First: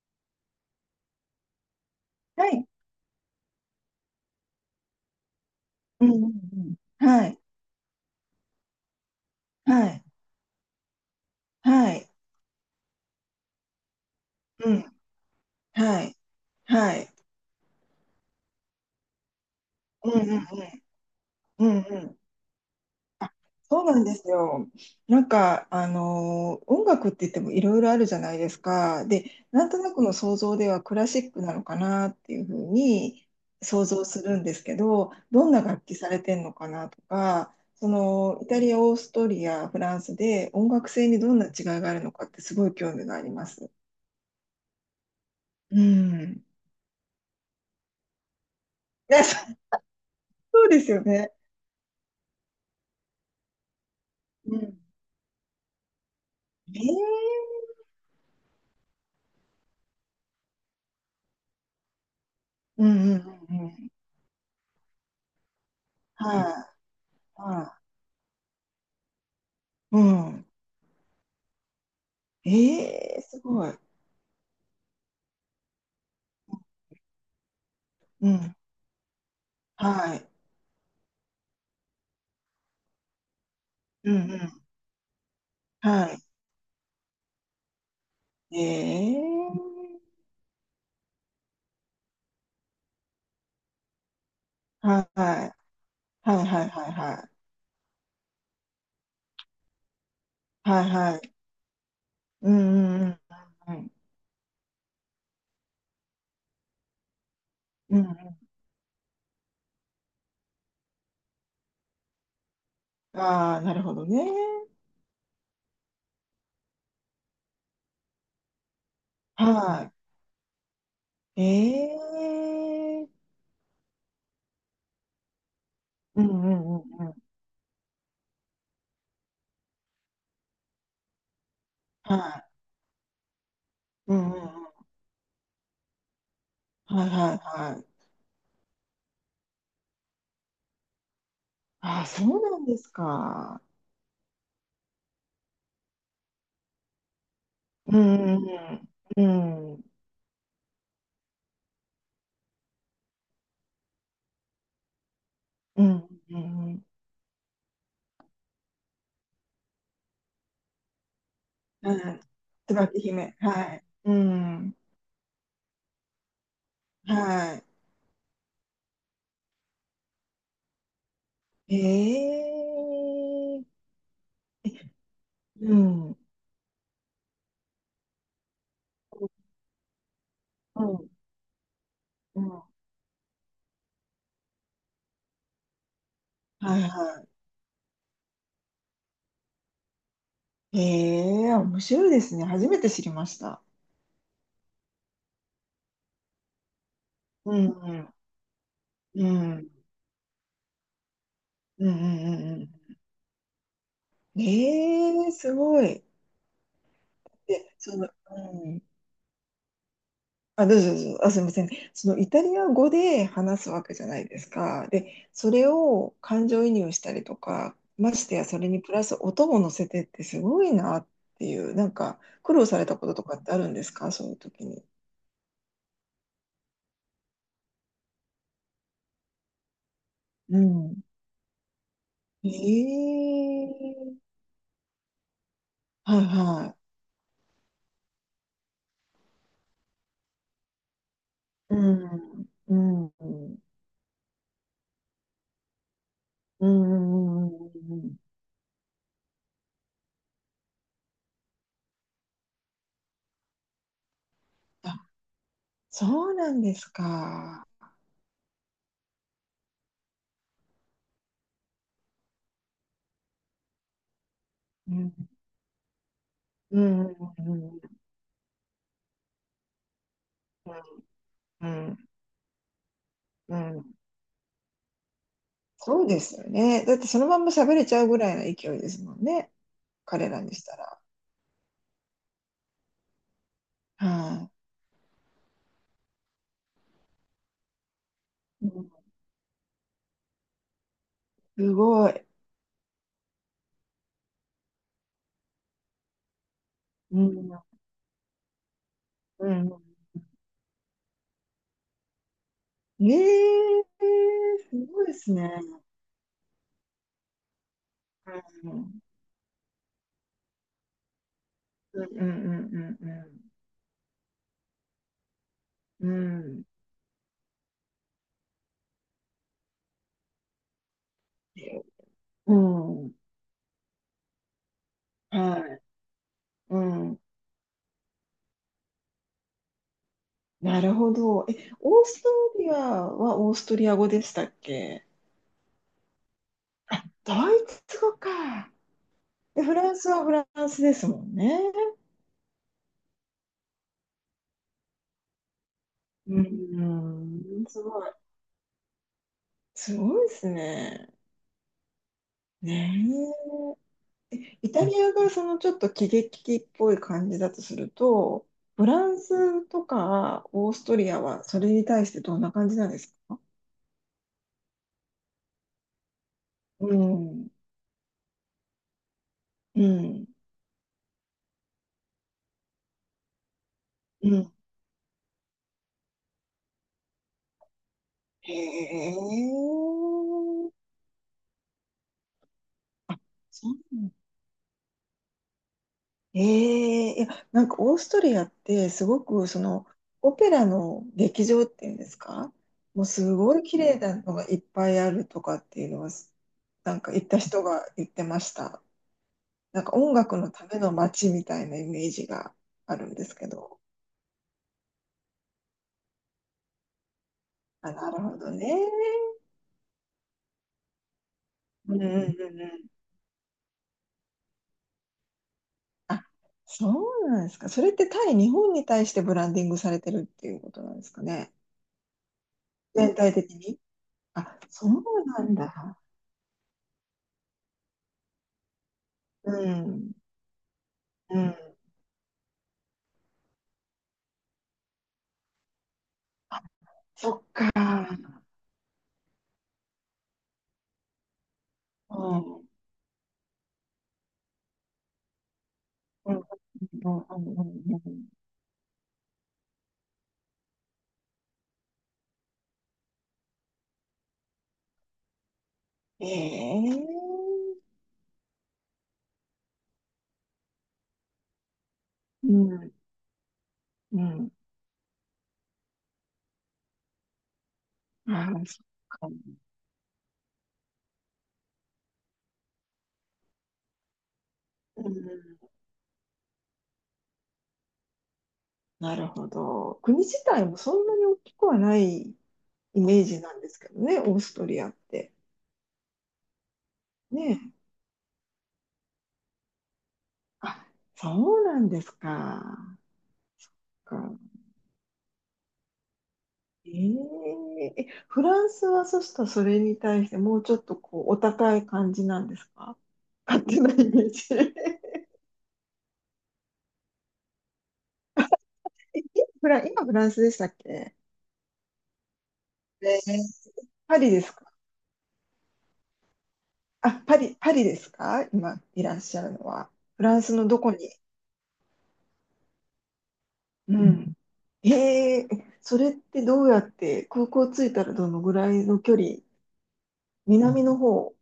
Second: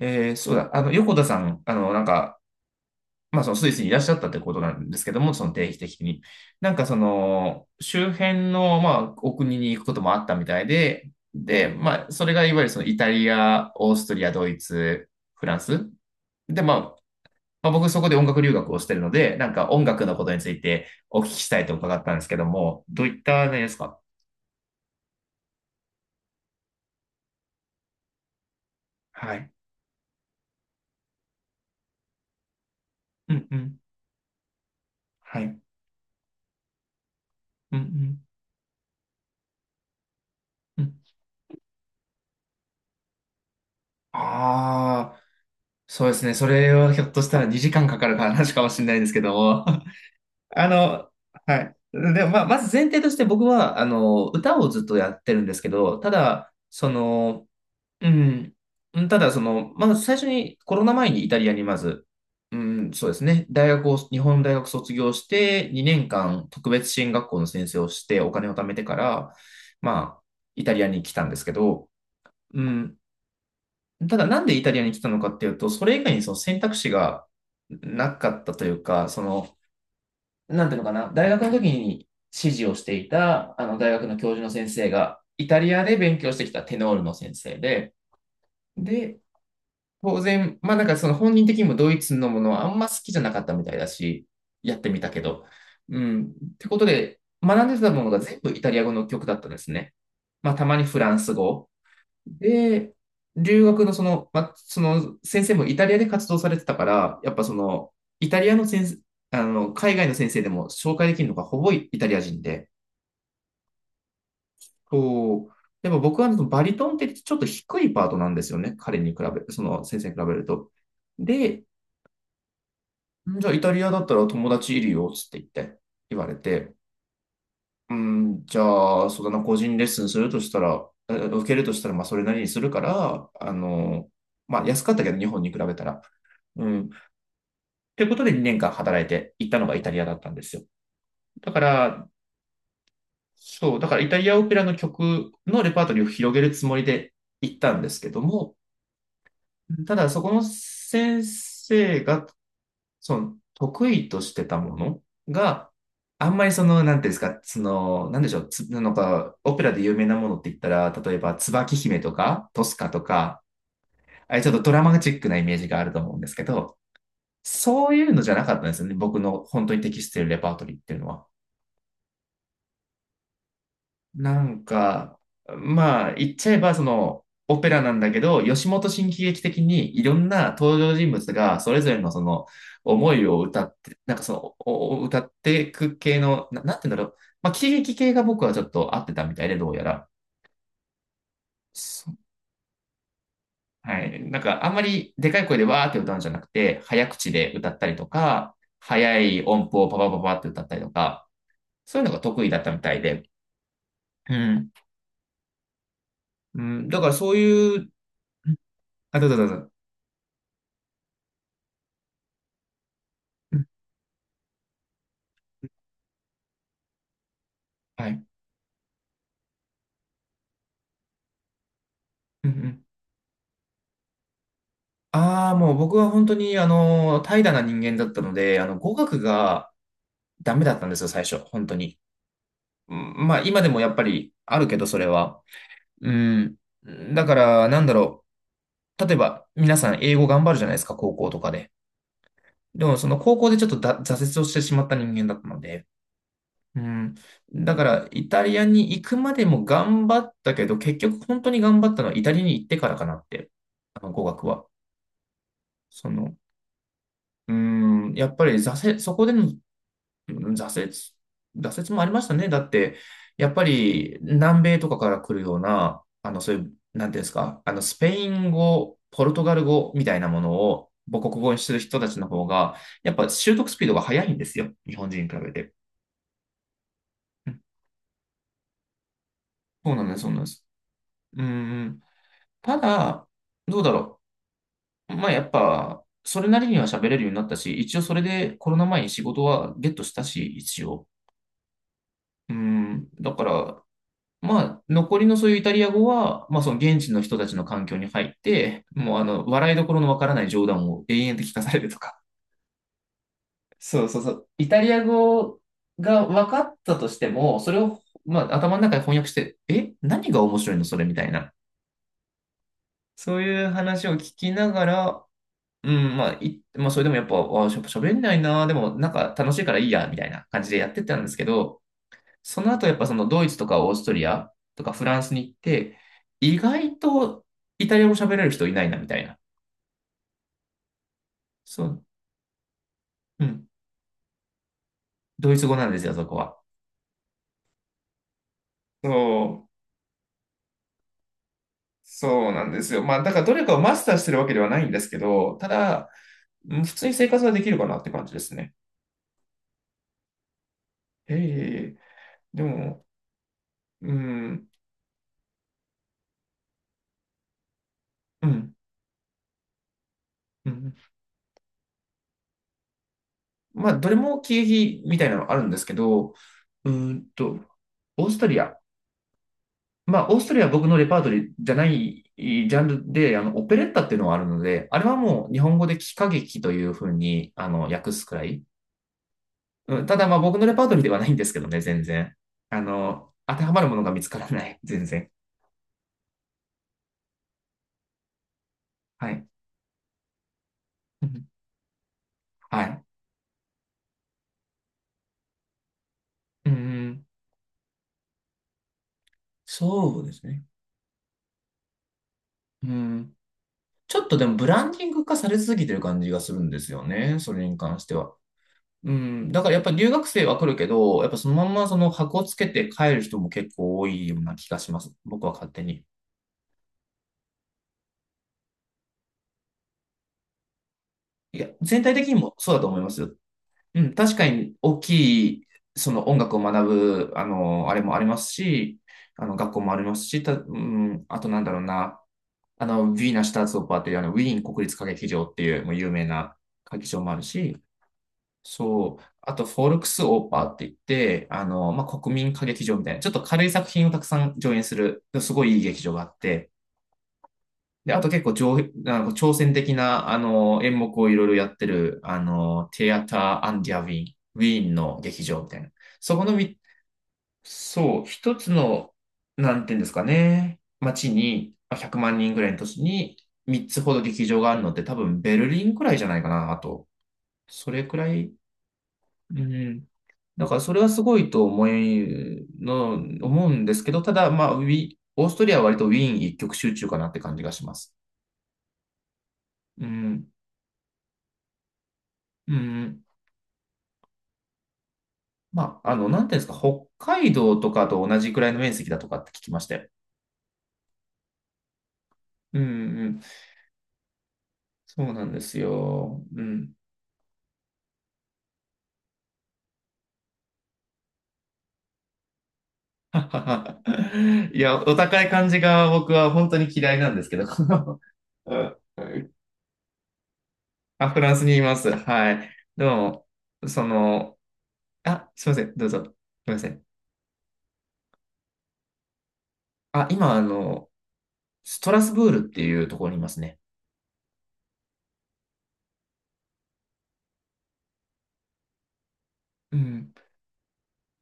えー、そうだ、あの、横田さん、はい。そのスイスにいらっしゃったってことなんですけども、その定期的うんうに。んうん。はい。周辺の、お国に行くはことい。もあったみたいで、で、はい。それがいわゆるそのイタリア、オーストリア、ドイうん。ツ、フランス。はい。で、まあ、はい。まあ、僕そこで音楽留学をしてるので、音楽うのんことにうつんいてお聞きしたいうとん。う伺んうったんん。ですけども、どういったねですそうか。なんですよ。音楽って言ってもいろいろあるじゃないですか。で、はい。なんとなくの想像ではクラシックなのかなっていうふうにうんうん。想像するんですけど、はい。うどんんな楽器されてんのかなとか、うそん。のイタリア、オーストリア、フランスで音う楽ん。性にどんな違いがあるのかってすごい興味があります。ああ。うそうですね。ん。それはひょっとしたら2時間かかる話かもしれないで すけどね、も。そあうですよの、ね。はい。でも、まあ、まず前提として僕は、歌うをん。ずっとやってるんですけど、ただ、ええ。うん、うんただ、最初にコロナ前にイタリアにまず、ううんん、そうでうすね。んうんう大学ん。を、日本大学卒業して、2年は間特い、別支援学校の先生はをして、お金を貯めてから、い。うまあ、ん。イタリアに来たんですけど、うえん、え、すごい。ただなんでイタリアに来たのかっていうと、それ以外にその選択肢がなうかったん。というか、はい。なんていうのかな、大学の時に指示をしていた、大学うのん教う授のん。先生が、イタリアでは勉強してきたテノールの先生で、い。えで、え。当然、その本人的にもドイツのものはあんま好きじゃなかったみたいだし、やってみはい。たけど、はうん、いっはていことはいはで、い。学んでたものが全部イタリア語の曲だったんですね。まあたまはにいフラはンスい。語、うで、んうん留う学んのその、その先生もイタリアで活動されてたから、やっぱその、うん。うんうイタん。リアの先生、海外の先生でも紹介できるのがほぼイタリア人で、うん。ああ、なるほどね。こう、でも僕はねそのバリトンってちょっと低いパートなんですよね。彼に比べ、そのは先生に比べると。い。で、ええ。じゃあイタリアだったら友達いるよ、つって言って、言うわんうれて。んうんうん。うん、じゃあ、そうだな、個人レッスンするとしたら、え受けるとしたら、そはれなりい。にするから、うんうんうん。安かったけど、日本に比べたら。うん。はいはいはい。ということで、2年間働いて行ったのがイタリアだったんですよ。だかああ、ら、そうなんですか。そう、だからイタリアオペラの曲のレパートリーを広げるつもりで行ったんでうすけどんうも、んうん。うん。ただ、そこの先生がその得意としてたものが、うん、あんうまりそん、の、なんていうんですか、なんでしょう、つなんか、オペラで有名なものって言ったら、例えば、椿う姫とん。か、トスカ椿と姫。か、はい。うあれちょっとドん、ラマチックなイメージがあると思うんですけど、はそういうのじゃなかったんですよね、僕の本当に適しているレパートリーっていうのは。い。ええ。なんか、うん、言っちゃえば、オペラなんだけど、吉本新喜劇的にいろんな登う場ん、人物がそれぞれのそうのん。思いを歌って、なんかその、おお歌っていく系の、なはんいて言うんだろう。はまあ、喜劇系が僕はちょっと合ってたみたいで、どうやら。い。ええ、面白そいうですね。初めて知りました。はい。なんか、あんまりでかい声でわーって歌うんじゃなくて、早口でうん、歌ったうりとん、か、早うい音ん、符をパパパパって歌ったりとか、うん、うん、そういうのが得意うだったみたん。いで。うん。ええ、すごい。うん、だからそうで、いう、その、うん。あ、どうぞどうぞ。あ、どうぞどうぞ。あ、すみません。そのイタリア語で話すわけじゃないですか。で、それを感情移入したりとか、はまい。してやそれにプラス音も乗せてってすごいなっていう、なんかうんう苦労さん。れたこととかってあるんですか、そういう時に。ああ、もう僕は本当に、怠惰な人間だったので、語学がダうメだったんでん。すよ、最初、本当に。今でもやっぱええ。りあるけど、それは。うはいん。はだから、なんだろう。例えば、皆さん英語頑張るじゃないですか、高校とかで。い。うん。うでも、そん。のう高校でん。ちょっとだ挫折をしてしまった人間だったので。ううん。ん。うんだかうら、ん。イタリアに行くまでも頑張ったけど、結局本当に頑張ったのはイタリアに行ってからかなって、語学は。あ、そそうの、なんですうーか。やっぱり挫折、そこでのうん挫折、挫折もありましたね。だって、やっぱり南米とうかかん。ら来るような、あの、そういう、うん。なんていうんですうか、ん。スペイン語、ポルトガル語みたいなものを母国語にうする人たん。ちの方が、やっぱ習う得スん。うピードん。が速いんですよ。日本人に比べて。そうですよね。だってそのまんうまん喋れちゃうぐらいの勢いですもんね。そうなんです、そ彼うなんらでにしす。たら。うーん、ただ、どうだろはう。まあ、やっぱ、それなりには喋れるようになったし、一応それでい、コロうナん。前に仕事はゲットしたし、一応。すごい。うん、だから、残りのそういうイタリア語は、その現地うの人たん。ちの環境に入って、もううん。笑いどころのわからない冗談を延々と聞かされるとか。え え、そうそうそう。イすタリごアいですね。語が分かったとしても、それを、う頭の中でん。翻訳して、え、何が面白いのそれみたいな。うんうんうそうんいう話を聞きながら、ううん、まあ、んうい、ん。まあ、それでもやっぱ、喋んないな、でも、なんか楽しいからいいや、みたいな感じでやってたんですけど、うその後やっん。ぱうん。そのドイツとかオーストリアとかフランスに行っはい。て、意う外ん。とイタリア語喋れる人いないなみたいな。なるほど。え、そオう、ーストリアはうオースん。トリア語でしたっけ？ドイツ語なんですよ、そこは。あ、ドイツ語か。そで、う、フランスはフランスですもんね。そうなんですよ。まあ、だからどれかをマスターしてるわけではないんですけど、ただ、ううん普通に生活はでん。きるすかなっごてい。感じですね。すごいですね。ええ、でねも、うえ。ん、イタリアがそのちょっと喜劇的っぽい感じだとするうと、ん、フランスとかうオースん。トリアはそれに対してどんな感じなんですか？まあ、どれも経費みたいなのあるんですけど、ううーんん。と、オーストリアうまあ、ん。オーストリアは僕のレパートリーじゃないジャンルで、オペレッタっていうのうがあるん。ので、あれはもう日本語で喜歌劇というふうに、訳すくらへい。え。うん、ただ、まあ、僕のレパートリーではないんですけどね、全然。当てそはまるものう。が見つからない、全然。ええ、いや、なんかオーストリアってすごはい。くそのオペラのう劇ん場っていうんですか？はもい。うすごい綺麗なのがいっぱいあるとかっていうのは、うなんか行ん。った人が言ってました。なんか音そうで楽すのね。ための街みたいなイメージがうあるんでん。すけど。ちょっとでも、ブランディング化されすぎてる感じがするんですよね、それにあ、関しなてるは。ほどね。うん、だからやっぱ留学生は来るけど、やっぱそのまんまそうんうのんう箱をつんうけん。て帰る人も結構多いような気がします。僕は勝手に。あ、そうなんですか。それって対日本に対してブランディングされてるっていうことなんですかね。いや、全体的にもそうだと思いま全すよ。体的に。うん、確かあ、にそう大きなんい、だ。その音楽を学ぶ、あれもありますし、う学校もありん。ますし、た、うん、うあとん。なんだろうな、ウィーナ・シュターツオッパーっていう、ウィーン国立歌劇場っていう、もう有名なあ、歌劇場もあそっるか。し、そう。あと、フォルクスオーパーって言って、う国民ん。歌劇場みたいな、ちょっと軽い作品をたくさん上演する、すごいいい劇場があうん。っうん。て、うん。うん。うで、あん。と結構上、なんか挑戦的な、演目をいろいろやってる、テアター・アンディア・ウィーン、ウィーンの劇場みたいな。えそこのみ、え。そう、一つの、なんていうんですかね、街に、まあ、100万う人ぐらいの都ん。市に、3つほうど劇ん。場があるので、多分ベルリンくらいじゃないかな、あと。それくらあい、あ、そっか。うん。だからそれはすごいと思いの、思うんですけど、ただ、うオーストん。リアは割とウィーン一極集中かなって感じがします。なるほど。う国自ん。体もそんなに大きくはないうイメん。ージなんですけどね、オーストリアって。なんていうんですか、北ね海え。道とかと同じくらいの面積だとかって聞きましたよ。あ、そうなんですうんか。うん。か。そうなんですよ。うえん。え、え、フランスはそしたらそれに対してもうちょっとこうお高い感じなんですか？勝手なイメージ。いや、おえ、高い感じが僕は本当に嫌いなんですけど。うんフラ、今フランスでしたっけ？あ、フランスにいます。はい。でえも、ー、そパリですの、か？あ、すいません。どうぞ。すいません。あ、パリ、パリですか、今いらっしゃるのは。フあ、ランス今、のどこに。ストラスブールっていうところにいますね。うん。へえ、それってどうやって空港着いたらどのぐらいの距離、うん。南の方。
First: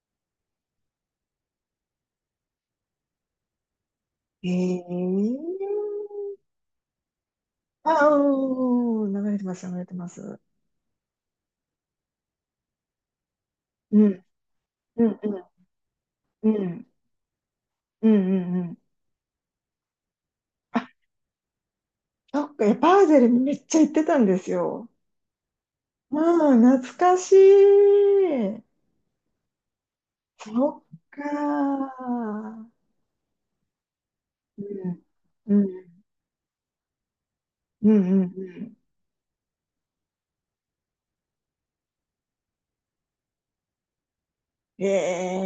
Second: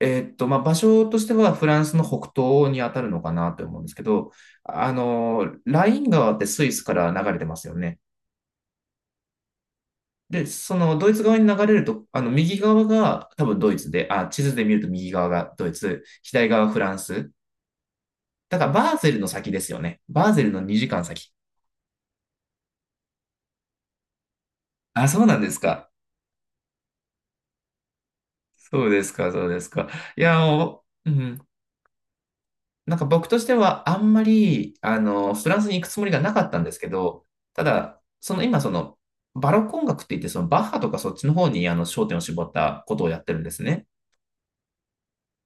えーっと、まあ、場所としてはフランスの北東に当たるのかなと思うんですけど、へえ。ライン川ってスイスから流れてますよね。ああ、うん、流れてます、流れてます。で、そのドイツ側に流れると、右側が多分ドイツうで、ん、あ、地図で見るとう右ん、側うん、がドイツ、左う側がフん、ランス。うん、うだん。うからん。バーゼルの先ですよね。バーゼルのあ、2時間先。そっか、いやバーゼルめっちゃ行ってたんですよ。あ、そうなんですか。うん、懐かしい。そうですか、そうですか。いや、そっもう、うん。か。なんか僕としてはあんまり、うん。フうランスに行くん。つもりがなかったんですけど、たうん。だ、うそん。のう今そん。の、バロック音楽って言って、そのバッハとかそっちの方にあの焦点を絞ったことをやってるんですね。ええ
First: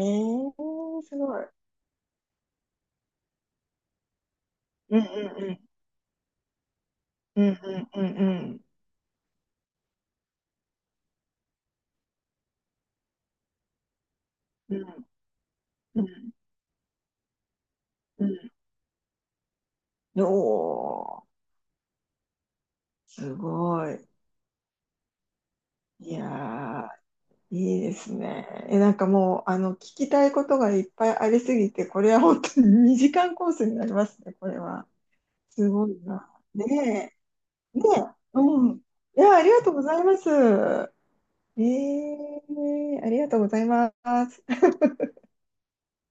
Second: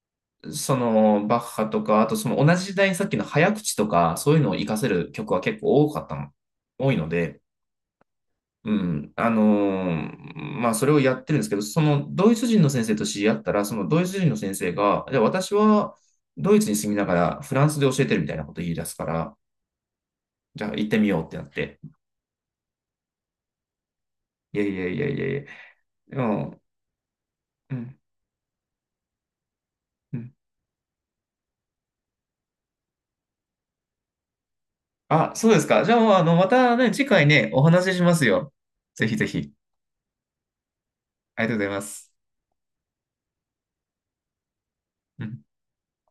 そー、すのバごッい。ハとか、あとその同じ時代にさっきの早口とか、そういうのを活かせうんうんる曲はう結ん。構多かったの、多いので、うんうんうんうん。うん、あのまあそれをやってるんですけど、そのドイツ人の先生と知り合ったら、そのドイツ人の先生うんが、私はうドイツに住みながらフランスで教えてるみたいなんことを言い出すから、うん。じゃあ行ってみようおってなって。ー、すごい。いやいやいやいやいや。いでも、やー、ういいでん、すね。え、なんかもう、あの、聞きうたいん。ことがいっぱいありすぎて、これは本当に2時間コースになりますね、これは。あ、そうですすか。ごじゃいあ、な。またね、次ね回ね、おえ、ね話ししますえ、よ。うん。ぜひいぜや、ありひ。がとうございます。ありがとうえございます。えー、ありがとうございます。うん